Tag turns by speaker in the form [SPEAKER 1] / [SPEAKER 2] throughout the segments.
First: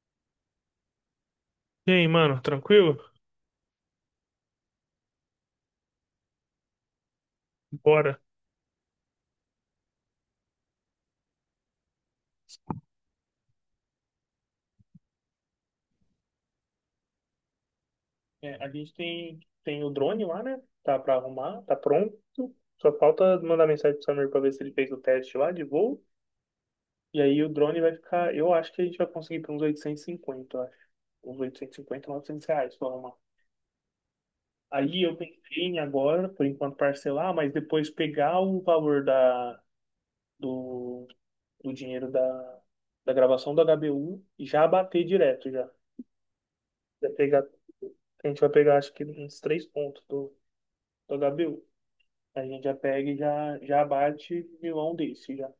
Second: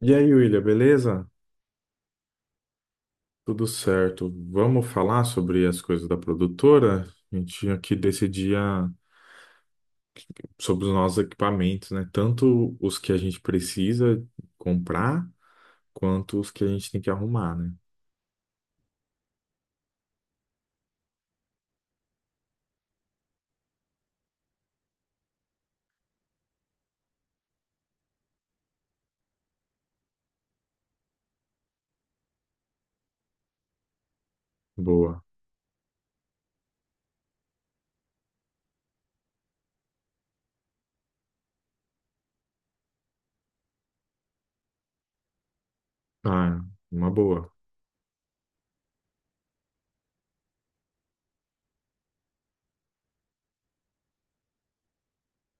[SPEAKER 1] E aí, William, beleza?
[SPEAKER 2] E aí, mano, tranquilo?
[SPEAKER 1] Tudo certo. Vamos falar sobre as coisas da produtora? A gente tinha que
[SPEAKER 2] Bora.
[SPEAKER 1] decidir a- sobre os nossos equipamentos, né? Tanto os que a gente precisa comprar, quanto os que a gente tem que arrumar, né?
[SPEAKER 2] É, a gente tem o drone lá, né? Tá pra arrumar, tá pronto. Só falta mandar mensagem pro Samir pra ver se ele fez o teste lá de voo. E aí o drone vai ficar. Eu acho que a gente vai conseguir por uns 850, eu acho. Uns 850 900 reais pra arrumar. Aí eu
[SPEAKER 1] Boa.
[SPEAKER 2] pensei em agora, por enquanto, parcelar, mas depois pegar o valor do, do dinheiro da gravação do HBU e já bater direto já.
[SPEAKER 1] Ah, uma
[SPEAKER 2] Vai pegar,
[SPEAKER 1] boa.
[SPEAKER 2] a gente vai pegar acho que uns três pontos Ô, Gabriel, a gente já pega e já bate milão desse já.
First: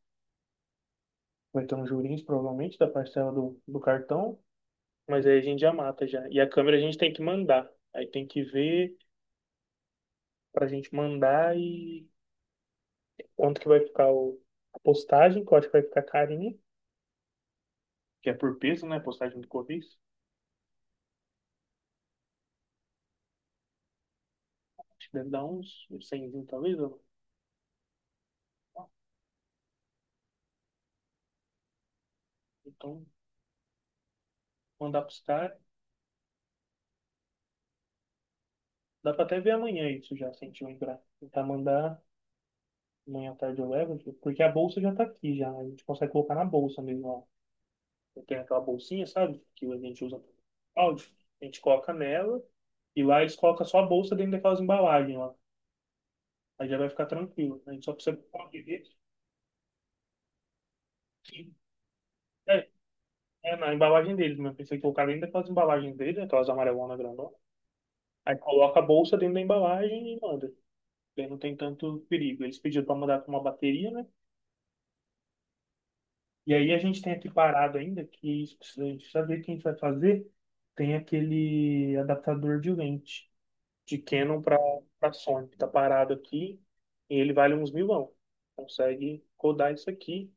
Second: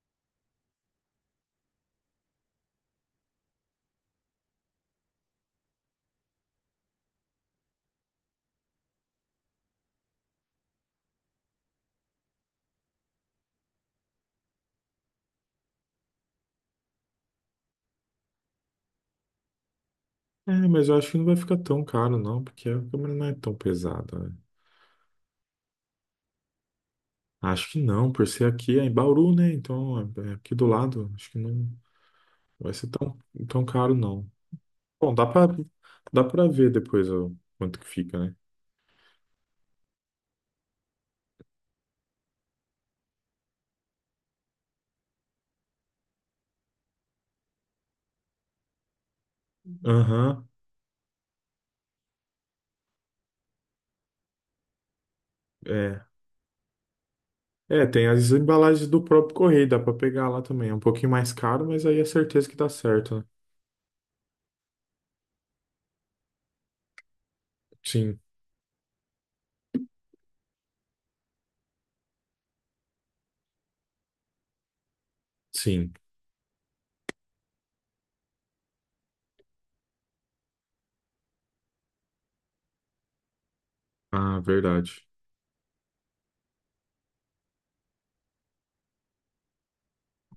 [SPEAKER 2] Vai ter um juros, provavelmente, da parcela do cartão, mas aí a gente já mata já. E a câmera a gente tem que mandar. Aí tem que ver pra gente mandar e quanto que vai ficar a postagem, que eu acho que vai ficar carinha, que é por peso, né? Postagem do Correios.
[SPEAKER 1] É, mas eu acho que não vai ficar tão caro, não, porque a câmera não é tão pesada, né?
[SPEAKER 2] Acho que deve dar uns talvez, ou não.
[SPEAKER 1] Acho que não, por ser aqui é em Bauru, né? Então, é aqui do lado, acho que não vai ser
[SPEAKER 2] Então,
[SPEAKER 1] tão caro, não.
[SPEAKER 2] mandar
[SPEAKER 1] Bom,
[SPEAKER 2] pros caras.
[SPEAKER 1] dá pra ver depois o quanto que fica, né?
[SPEAKER 2] Dá pra até ver amanhã isso já, se a gente lembrar. Tentar mandar. Amanhã à tarde eu levo, tipo, porque a bolsa já tá aqui já. A gente consegue colocar na bolsa mesmo, ó. Eu tenho aquela bolsinha, sabe? Que a gente usa pro
[SPEAKER 1] Aham,
[SPEAKER 2] áudio. A gente coloca nela e lá eles colocam só a bolsa dentro daquelas embalagens lá.
[SPEAKER 1] é.
[SPEAKER 2] Aí já vai ficar tranquilo. A
[SPEAKER 1] É,
[SPEAKER 2] gente só
[SPEAKER 1] tem
[SPEAKER 2] precisa
[SPEAKER 1] as
[SPEAKER 2] colocar
[SPEAKER 1] embalagens
[SPEAKER 2] dentro.
[SPEAKER 1] do próprio correio, dá pra pegar lá também. É um pouquinho mais caro, mas aí é certeza que dá
[SPEAKER 2] É,
[SPEAKER 1] certo, né?
[SPEAKER 2] é na embalagem deles, mas pensei que colocar dentro daquelas embalagens deles, aquelas amarelonas grandonas.
[SPEAKER 1] Sim,
[SPEAKER 2] Aí coloca a bolsa dentro da embalagem e manda. Aí não tem tanto perigo. Eles pediram para mandar com uma bateria, né?
[SPEAKER 1] sim.
[SPEAKER 2] E aí a gente tem aqui parado ainda, que isso a gente precisa ver o que a gente vai fazer. Tem aquele adaptador de lente de
[SPEAKER 1] Ah,
[SPEAKER 2] Canon para
[SPEAKER 1] verdade.
[SPEAKER 2] para Sony, que tá parado aqui, e ele vale uns milão. Consegue codar isso aqui.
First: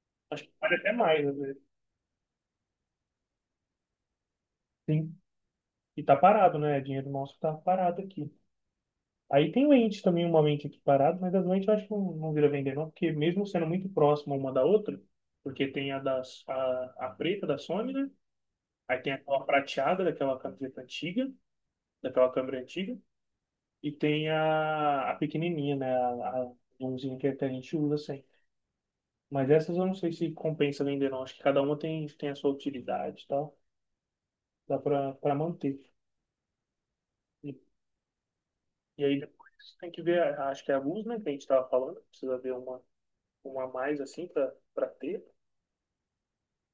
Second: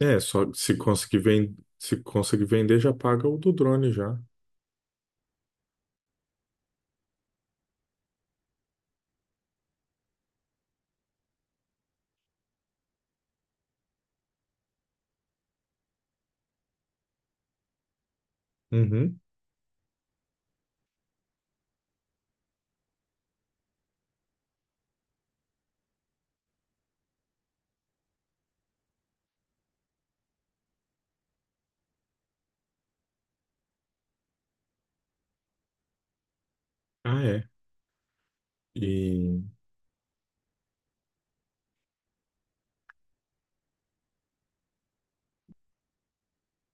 [SPEAKER 1] É,
[SPEAKER 2] Acho
[SPEAKER 1] só
[SPEAKER 2] que vale
[SPEAKER 1] se
[SPEAKER 2] até
[SPEAKER 1] conseguir
[SPEAKER 2] mais, às
[SPEAKER 1] vender,
[SPEAKER 2] vezes.
[SPEAKER 1] se conseguir vender, já paga o do drone já.
[SPEAKER 2] Sim. E tá parado, né? Dinheiro nosso tá parado aqui. Aí tem lente também, uma lente aqui parada, mas as lentes eu acho que não vira vender, não, porque mesmo sendo muito próxima uma da outra, porque tem a preta da Sony, né? Aí tem
[SPEAKER 1] Uhum.
[SPEAKER 2] aquela prateada daquela camiseta antiga, daquela câmera antiga, e tem a pequenininha, né? A zoomzinha que até a gente usa assim. Mas essas eu não sei se compensa vender, não. Acho que cada uma tem a sua utilidade e tal. Dá pra manter.
[SPEAKER 1] Ah, é.
[SPEAKER 2] E, e aí
[SPEAKER 1] E
[SPEAKER 2] depois tem que ver, acho que é a luz, né, que a gente tava falando. Precisa ver uma a mais assim pra, pra ter.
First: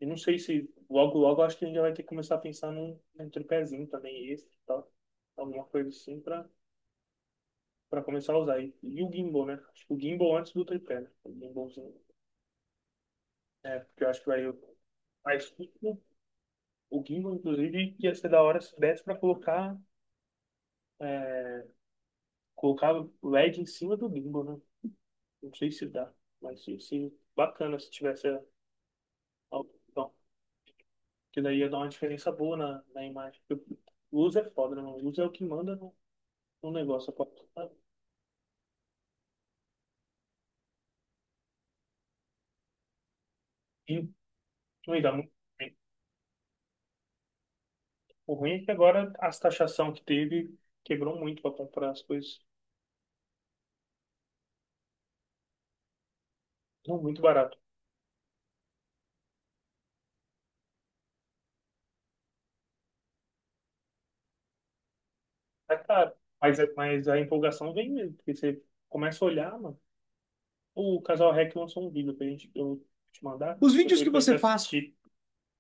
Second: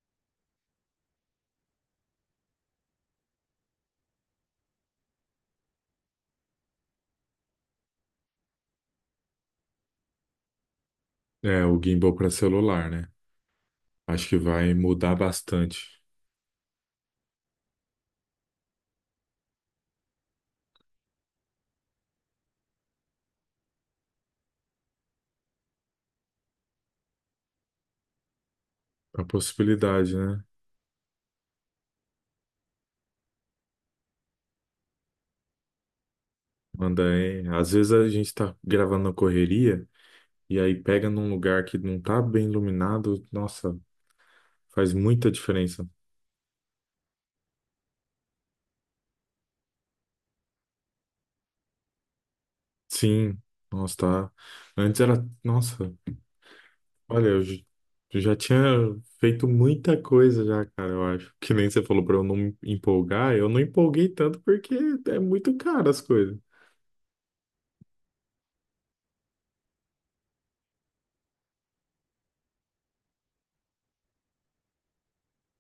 [SPEAKER 2] E não sei se logo, logo acho que a gente já vai ter que começar a pensar num, num tripézinho também extra e tal. Alguma coisa assim pra, pra começar a usar. E o gimbal, né? Acho que o gimbal antes do tripé, né? O
[SPEAKER 1] é o
[SPEAKER 2] gimbalzinho.
[SPEAKER 1] gimbal para celular, né?
[SPEAKER 2] É, porque eu acho que
[SPEAKER 1] Acho que
[SPEAKER 2] vai
[SPEAKER 1] vai mudar
[SPEAKER 2] mais curto.
[SPEAKER 1] bastante
[SPEAKER 2] O gimbal, inclusive, ia ser da hora se desse pra é, colocar o LED em cima do gimbal, né? Não sei se dá, mas sim, sim, bacana se tivesse
[SPEAKER 1] a
[SPEAKER 2] a
[SPEAKER 1] possibilidade, né?
[SPEAKER 2] Que daí ia dar uma diferença boa na imagem. Porque luz é foda, né, mano? Luz é o que manda no, no
[SPEAKER 1] Manda
[SPEAKER 2] negócio.
[SPEAKER 1] aí. Às vezes a gente tá gravando na correria, e aí pega num lugar que não tá bem iluminado, nossa,
[SPEAKER 2] E
[SPEAKER 1] faz
[SPEAKER 2] não ia dar
[SPEAKER 1] muita
[SPEAKER 2] muito bem.
[SPEAKER 1] diferença.
[SPEAKER 2] O ruim é que agora as taxação que teve quebrou muito pra comprar as coisas.
[SPEAKER 1] Sim, nossa, tá. Antes era, nossa,
[SPEAKER 2] Não, muito
[SPEAKER 1] olha,
[SPEAKER 2] barato.
[SPEAKER 1] eu já tinha feito muita coisa já, cara, eu acho. Que nem você falou pra eu não me empolgar, eu não empolguei tanto porque é muito
[SPEAKER 2] É
[SPEAKER 1] caro as
[SPEAKER 2] caro.
[SPEAKER 1] coisas.
[SPEAKER 2] Mas, mas a empolgação vem mesmo, porque você começa a olhar, mano. O Casal Rec lançou um vídeo pra gente, eu vou te mandar, os vídeos que depois pra gente você gente faz assistir,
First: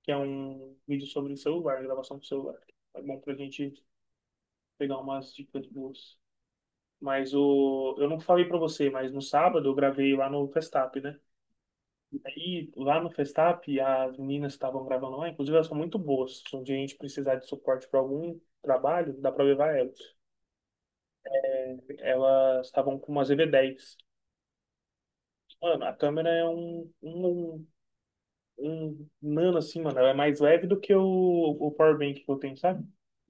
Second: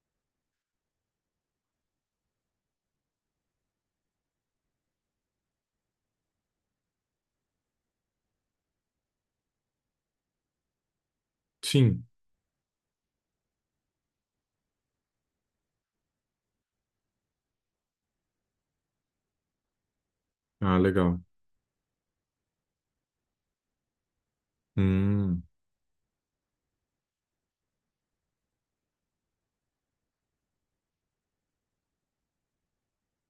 [SPEAKER 2] que é um vídeo sobre o celular, gravação do celular. É bom pra gente pegar umas dicas boas. Mas o, eu não falei pra você, mas no sábado eu gravei lá no Festap, né?
[SPEAKER 1] Sim.
[SPEAKER 2] Aí lá no Festap, as meninas que estavam gravando lá, inclusive elas são muito boas. Se um dia a gente precisar de suporte pra algum trabalho, dá pra levar elas.
[SPEAKER 1] Ah, legal.
[SPEAKER 2] Elas estavam com umas EV10.
[SPEAKER 1] Hum,
[SPEAKER 2] Mano, a câmera é um nano assim, mano. Ela é mais leve do que o power bank que eu tenho, sabe?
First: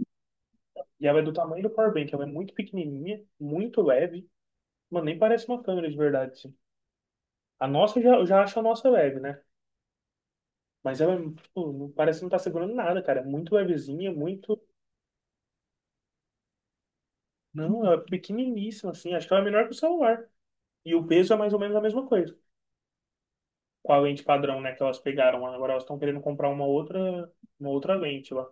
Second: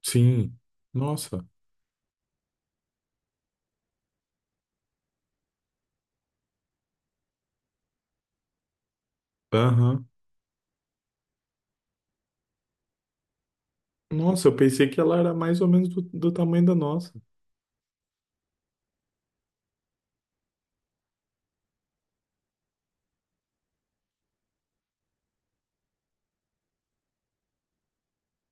[SPEAKER 1] sim.
[SPEAKER 2] E ela é do
[SPEAKER 1] Nossa.
[SPEAKER 2] tamanho do power bank. Ela é muito pequenininha, muito leve. Mano, nem parece uma câmera de verdade, assim. A nossa, eu já acho a nossa leve, né?
[SPEAKER 1] Aham.
[SPEAKER 2] Mas ela, é, tipo, não parece que não tá segurando nada, cara. É muito levezinha,
[SPEAKER 1] Nossa, eu
[SPEAKER 2] muito...
[SPEAKER 1] pensei que ela era mais ou menos do tamanho da nossa.
[SPEAKER 2] Não, ela é pequeniníssima, assim. Acho que ela é menor que o celular. E o peso é mais ou menos a mesma coisa. Com a lente padrão, né, que elas pegaram. Agora elas estão querendo comprar uma outra lente lá.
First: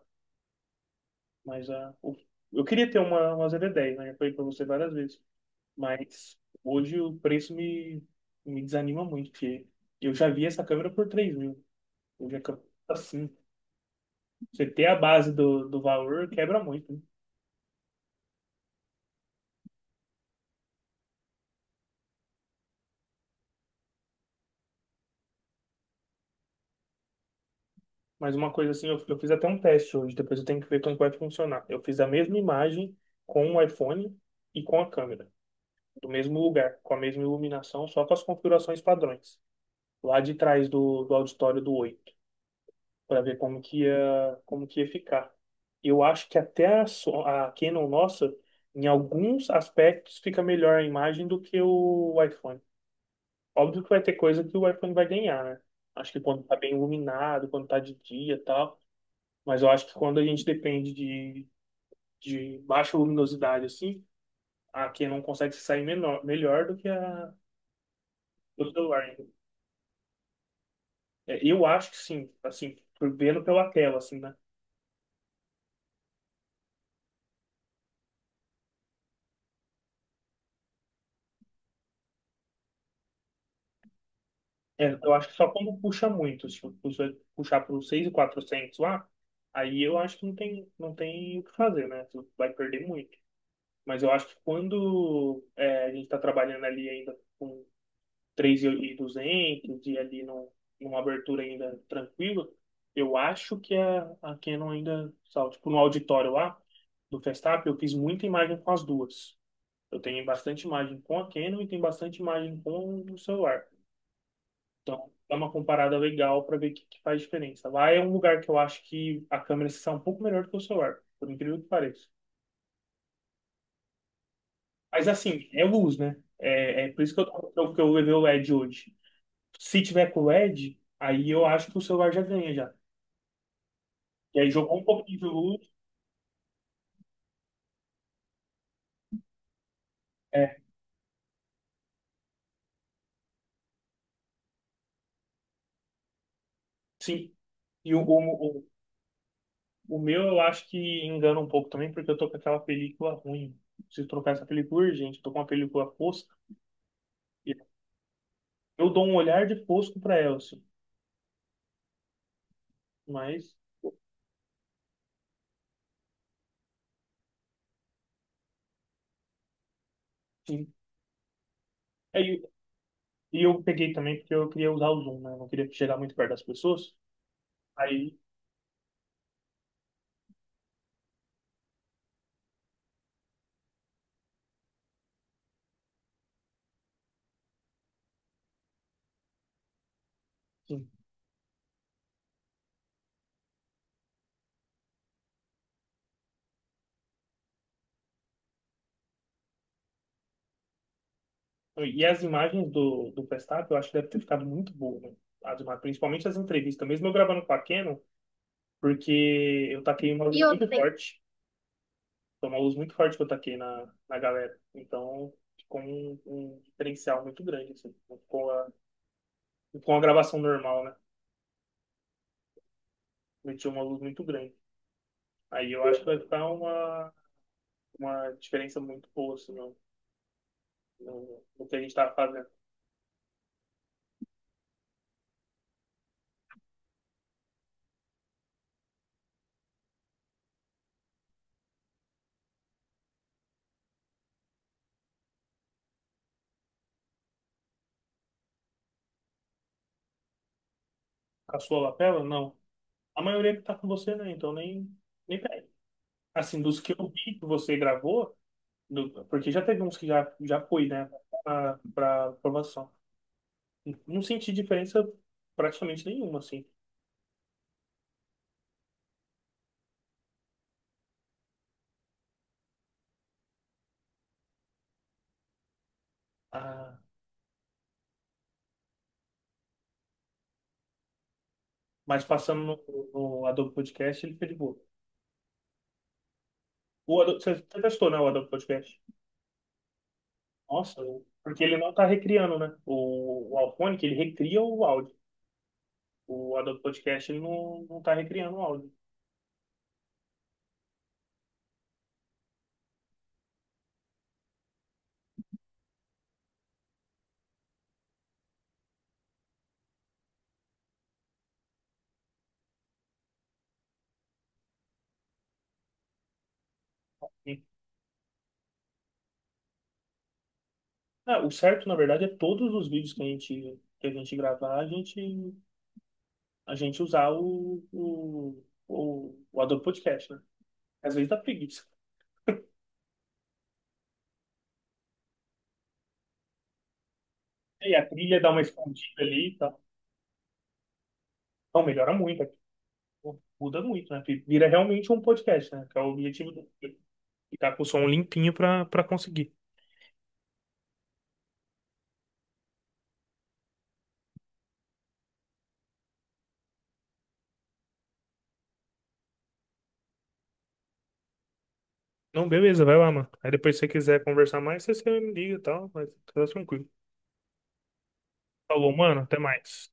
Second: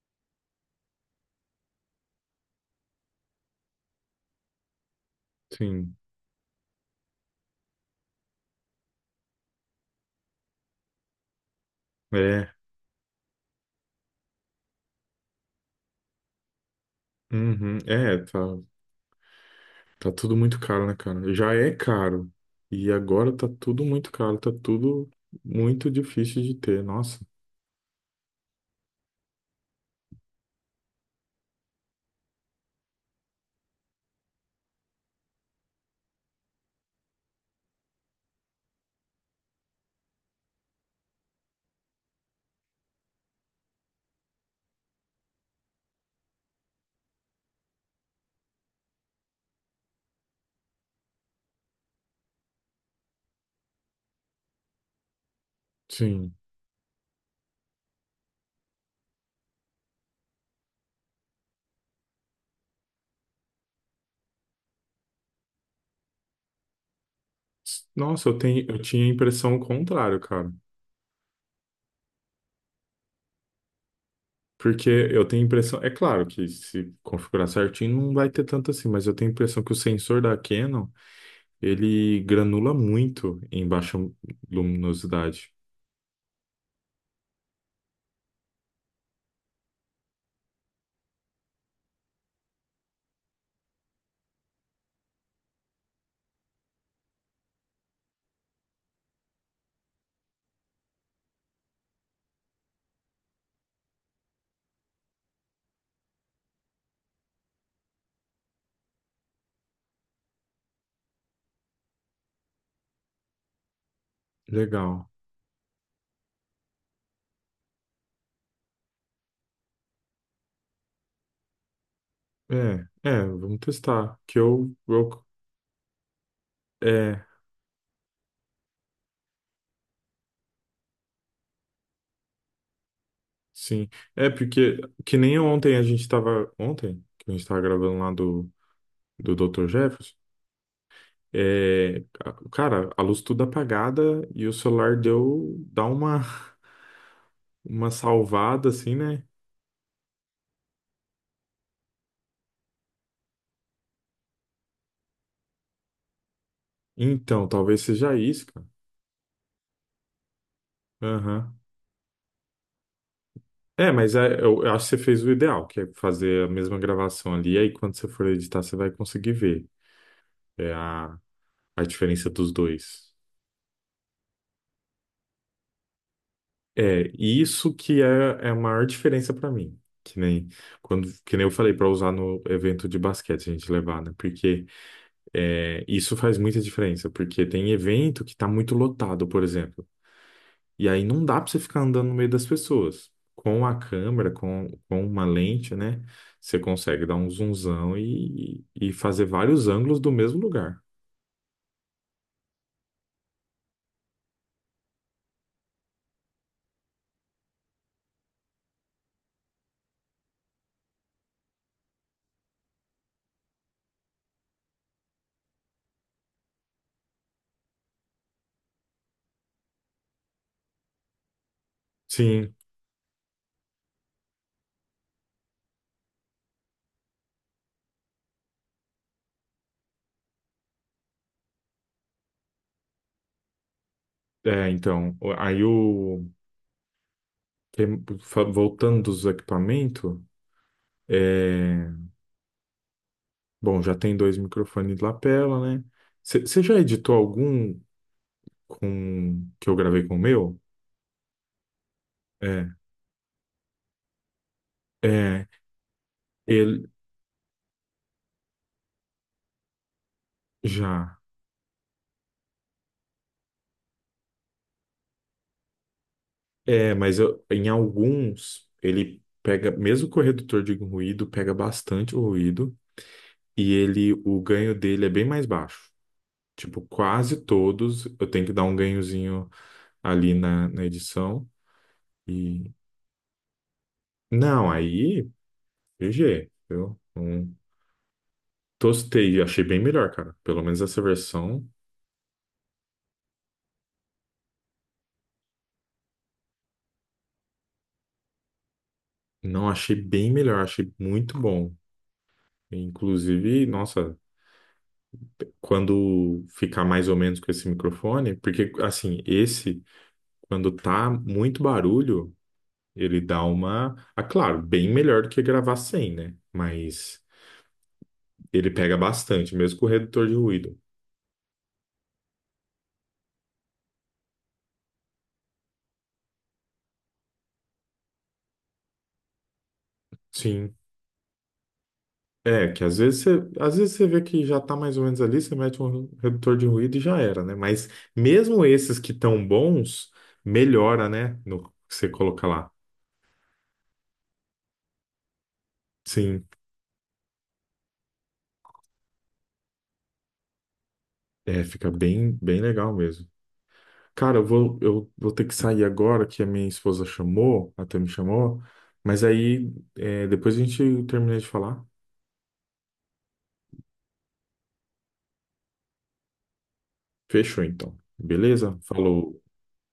[SPEAKER 2] Mas a, o- eu queria ter uma ZD10, né? Já falei pra você várias vezes.
[SPEAKER 1] Sim.
[SPEAKER 2] Mas hoje o preço me desanima muito, porque eu já vi essa câmera por 3 mil. Hoje a
[SPEAKER 1] É.
[SPEAKER 2] câmera tá assim. Você ter a base do valor quebra muito, né?
[SPEAKER 1] Uhum. É, tá. Tá tudo muito caro, né, cara? Já é caro. E agora tá tudo muito caro, tá tudo muito difícil de ter. Nossa,
[SPEAKER 2] Mas uma coisa assim, eu fiz até um teste hoje, depois eu tenho que ver como vai funcionar. Eu fiz a mesma imagem com o iPhone e com a câmera, do mesmo lugar, com a mesma iluminação, só com as configurações padrões, lá de trás do auditório do Oi, para ver como que ia ficar. Eu acho que até a Canon nossa, em alguns aspectos, fica melhor a imagem do que o iPhone. Óbvio que vai ter coisa que o iPhone vai ganhar, né? Acho que
[SPEAKER 1] sim.
[SPEAKER 2] quando tá bem iluminado, quando tá de dia e tal, mas eu acho que quando a gente depende de baixa luminosidade assim, a Canon consegue se sair menor, melhor do que a
[SPEAKER 1] Nossa,
[SPEAKER 2] do
[SPEAKER 1] eu tinha
[SPEAKER 2] celular,
[SPEAKER 1] a
[SPEAKER 2] né?
[SPEAKER 1] impressão contrária, cara.
[SPEAKER 2] É, eu acho que sim, assim, vendo pela tela, assim, né?
[SPEAKER 1] Porque eu tenho a impressão, é claro que se configurar certinho não vai ter tanto assim, mas eu tenho a impressão que o sensor da Canon, ele granula muito em baixa
[SPEAKER 2] É, eu acho que só
[SPEAKER 1] luminosidade.
[SPEAKER 2] quando puxa muito, se puxar para os 6.400 lá, aí eu acho que não tem, não tem o que fazer, né? Tu vai perder muito. Mas eu acho que quando é, a gente está trabalhando ali ainda com 3.200 e 200 e ali num, numa abertura ainda tranquila, eu acho que a Canon ainda, sabe, tipo no auditório lá do Festap, eu fiz muita imagem com as duas. Eu tenho bastante imagem com a Canon e tenho bastante imagem com o celular.
[SPEAKER 1] Legal.
[SPEAKER 2] Então, é uma comparada legal para ver o que, que faz diferença. Lá é um lugar que eu acho que a câmera está um pouco melhor do que o celular, por incrível que pareça.
[SPEAKER 1] É, é, vamos testar. Que
[SPEAKER 2] Mas
[SPEAKER 1] eu-
[SPEAKER 2] assim, é luz, né? É por isso que
[SPEAKER 1] é,
[SPEAKER 2] eu levei o LED hoje. Se tiver com LED, aí eu acho que o celular já ganha já.
[SPEAKER 1] Sim, é
[SPEAKER 2] E aí
[SPEAKER 1] porque
[SPEAKER 2] jogou um
[SPEAKER 1] que
[SPEAKER 2] pouquinho de
[SPEAKER 1] nem
[SPEAKER 2] luz.
[SPEAKER 1] ontem a gente estava gravando lá do doutor Jefferson,
[SPEAKER 2] É,
[SPEAKER 1] é, a- cara, a luz tudo apagada e o celular deu dá
[SPEAKER 2] sim.
[SPEAKER 1] uma
[SPEAKER 2] E o, o, o,
[SPEAKER 1] salvada assim, né?
[SPEAKER 2] o meu eu acho que engana um pouco também, porque eu tô com aquela película ruim. Preciso trocar essa película urgente. Tô com uma película fosca.
[SPEAKER 1] Então,
[SPEAKER 2] E
[SPEAKER 1] talvez seja isso, cara.
[SPEAKER 2] eu dou um olhar de fosco para ela, assim.
[SPEAKER 1] Aham.
[SPEAKER 2] Mas,
[SPEAKER 1] É, mas é, eu acho que você fez o ideal, que é fazer a mesma gravação ali, e aí quando você for editar, você vai conseguir ver
[SPEAKER 2] sim.
[SPEAKER 1] é, a, a diferença
[SPEAKER 2] É,
[SPEAKER 1] dos dois.
[SPEAKER 2] e eu peguei também porque eu queria usar o zoom, né? Eu não queria chegar muito perto das pessoas.
[SPEAKER 1] É, e isso que é,
[SPEAKER 2] Aí,
[SPEAKER 1] é a maior diferença para mim. Que nem, que nem eu falei para usar no evento de basquete, a gente levar, né? Porque é, isso faz muita diferença. Porque tem evento que tá muito lotado, por exemplo. E
[SPEAKER 2] sim.
[SPEAKER 1] aí não dá para você ficar andando no meio das pessoas. Com a câmera, com uma lente, né? Você consegue dar um zoomzão e fazer vários ângulos do mesmo lugar.
[SPEAKER 2] E as imagens do Verstappen, eu acho que deve ter ficado muito boa, né? As imagens, principalmente as entrevistas. Mesmo eu gravando com a Canon, porque eu taquei uma E luz outra, muito outra, tem, forte. Foi uma luz muito forte que eu taquei na galera. Então, ficou um diferencial muito grande, assim. Não ficou uma gravação normal, né?
[SPEAKER 1] Sim,
[SPEAKER 2] Meti uma luz muito grande. Aí eu acho que vai ficar uma diferença muito boa, assim, no, no que a gente tá fazendo.
[SPEAKER 1] é, então. Aí o. que- fa- Voltando dos equipamentos. É, bom, já tem dois microfones de lapela, né? Você já editou algum com que eu gravei com o meu?
[SPEAKER 2] Com a sua lapela? Não.
[SPEAKER 1] É,
[SPEAKER 2] A maioria que tá com você, né? Então nem, nem
[SPEAKER 1] é,
[SPEAKER 2] pega. Assim, dos
[SPEAKER 1] ele
[SPEAKER 2] que eu vi que você gravou, porque já teve uns que já, já fui, né?
[SPEAKER 1] já.
[SPEAKER 2] Pra, pra aprovação. Não senti diferença praticamente nenhuma, assim.
[SPEAKER 1] É, mas eu- em alguns ele pega, mesmo com o redutor de ruído, pega bastante o ruído e ele, o ganho dele é bem mais baixo. Tipo,
[SPEAKER 2] Ah,
[SPEAKER 1] quase todos eu tenho que dar um ganhozinho ali na edição
[SPEAKER 2] mas passando
[SPEAKER 1] e
[SPEAKER 2] no Adobe Podcast, ele foi de
[SPEAKER 1] não,
[SPEAKER 2] boa.
[SPEAKER 1] aí G, eu
[SPEAKER 2] O Adobe, você
[SPEAKER 1] não
[SPEAKER 2] você testou, né? O Adobe Podcast.
[SPEAKER 1] tostei, achei bem melhor, cara. Pelo menos
[SPEAKER 2] Nossa,
[SPEAKER 1] essa
[SPEAKER 2] porque
[SPEAKER 1] versão.
[SPEAKER 2] ele não tá recriando, né? O Alphonic, ele recria o áudio. O Adobe Podcast, ele não tá recriando o áudio.
[SPEAKER 1] Não, achei bem melhor, achei muito bom. Inclusive, nossa, quando ficar mais ou menos com esse microfone, porque assim, esse, quando tá muito barulho, ele dá uma. Ah, claro, bem melhor do que gravar sem, né? Mas ele pega bastante, mesmo com o redutor de ruído.
[SPEAKER 2] É, o certo, na verdade, é todos os vídeos que que a gente gravar, a gente usar o Adobe Podcast, né?
[SPEAKER 1] Sim.
[SPEAKER 2] Às vezes dá preguiça.
[SPEAKER 1] É, que às vezes você vê que já tá mais ou menos ali, você mete um redutor de ruído e já era, né? Mas
[SPEAKER 2] E a trilha dá uma
[SPEAKER 1] mesmo esses que
[SPEAKER 2] escondida
[SPEAKER 1] tão
[SPEAKER 2] ali e tal.
[SPEAKER 1] bons, melhora, né? No
[SPEAKER 2] Então,
[SPEAKER 1] que você
[SPEAKER 2] melhora muito,
[SPEAKER 1] coloca
[SPEAKER 2] é,
[SPEAKER 1] lá.
[SPEAKER 2] muda muito, né? Porque vira realmente um podcast, né? Que é o
[SPEAKER 1] Sim.
[SPEAKER 2] objetivo do... Ficar com o som limpinho pra, pra conseguir.
[SPEAKER 1] É, fica bem, bem legal mesmo. Cara, eu vou ter que sair agora, que a minha esposa chamou, até me chamou, mas aí é, depois a gente termina de falar.
[SPEAKER 2] Não, beleza, vai lá, mano. Aí depois se você quiser conversar mais, você me liga e tal, mas tá tranquilo.
[SPEAKER 1] Fechou então. Beleza?
[SPEAKER 2] Falou, mano, até
[SPEAKER 1] Falou.
[SPEAKER 2] mais.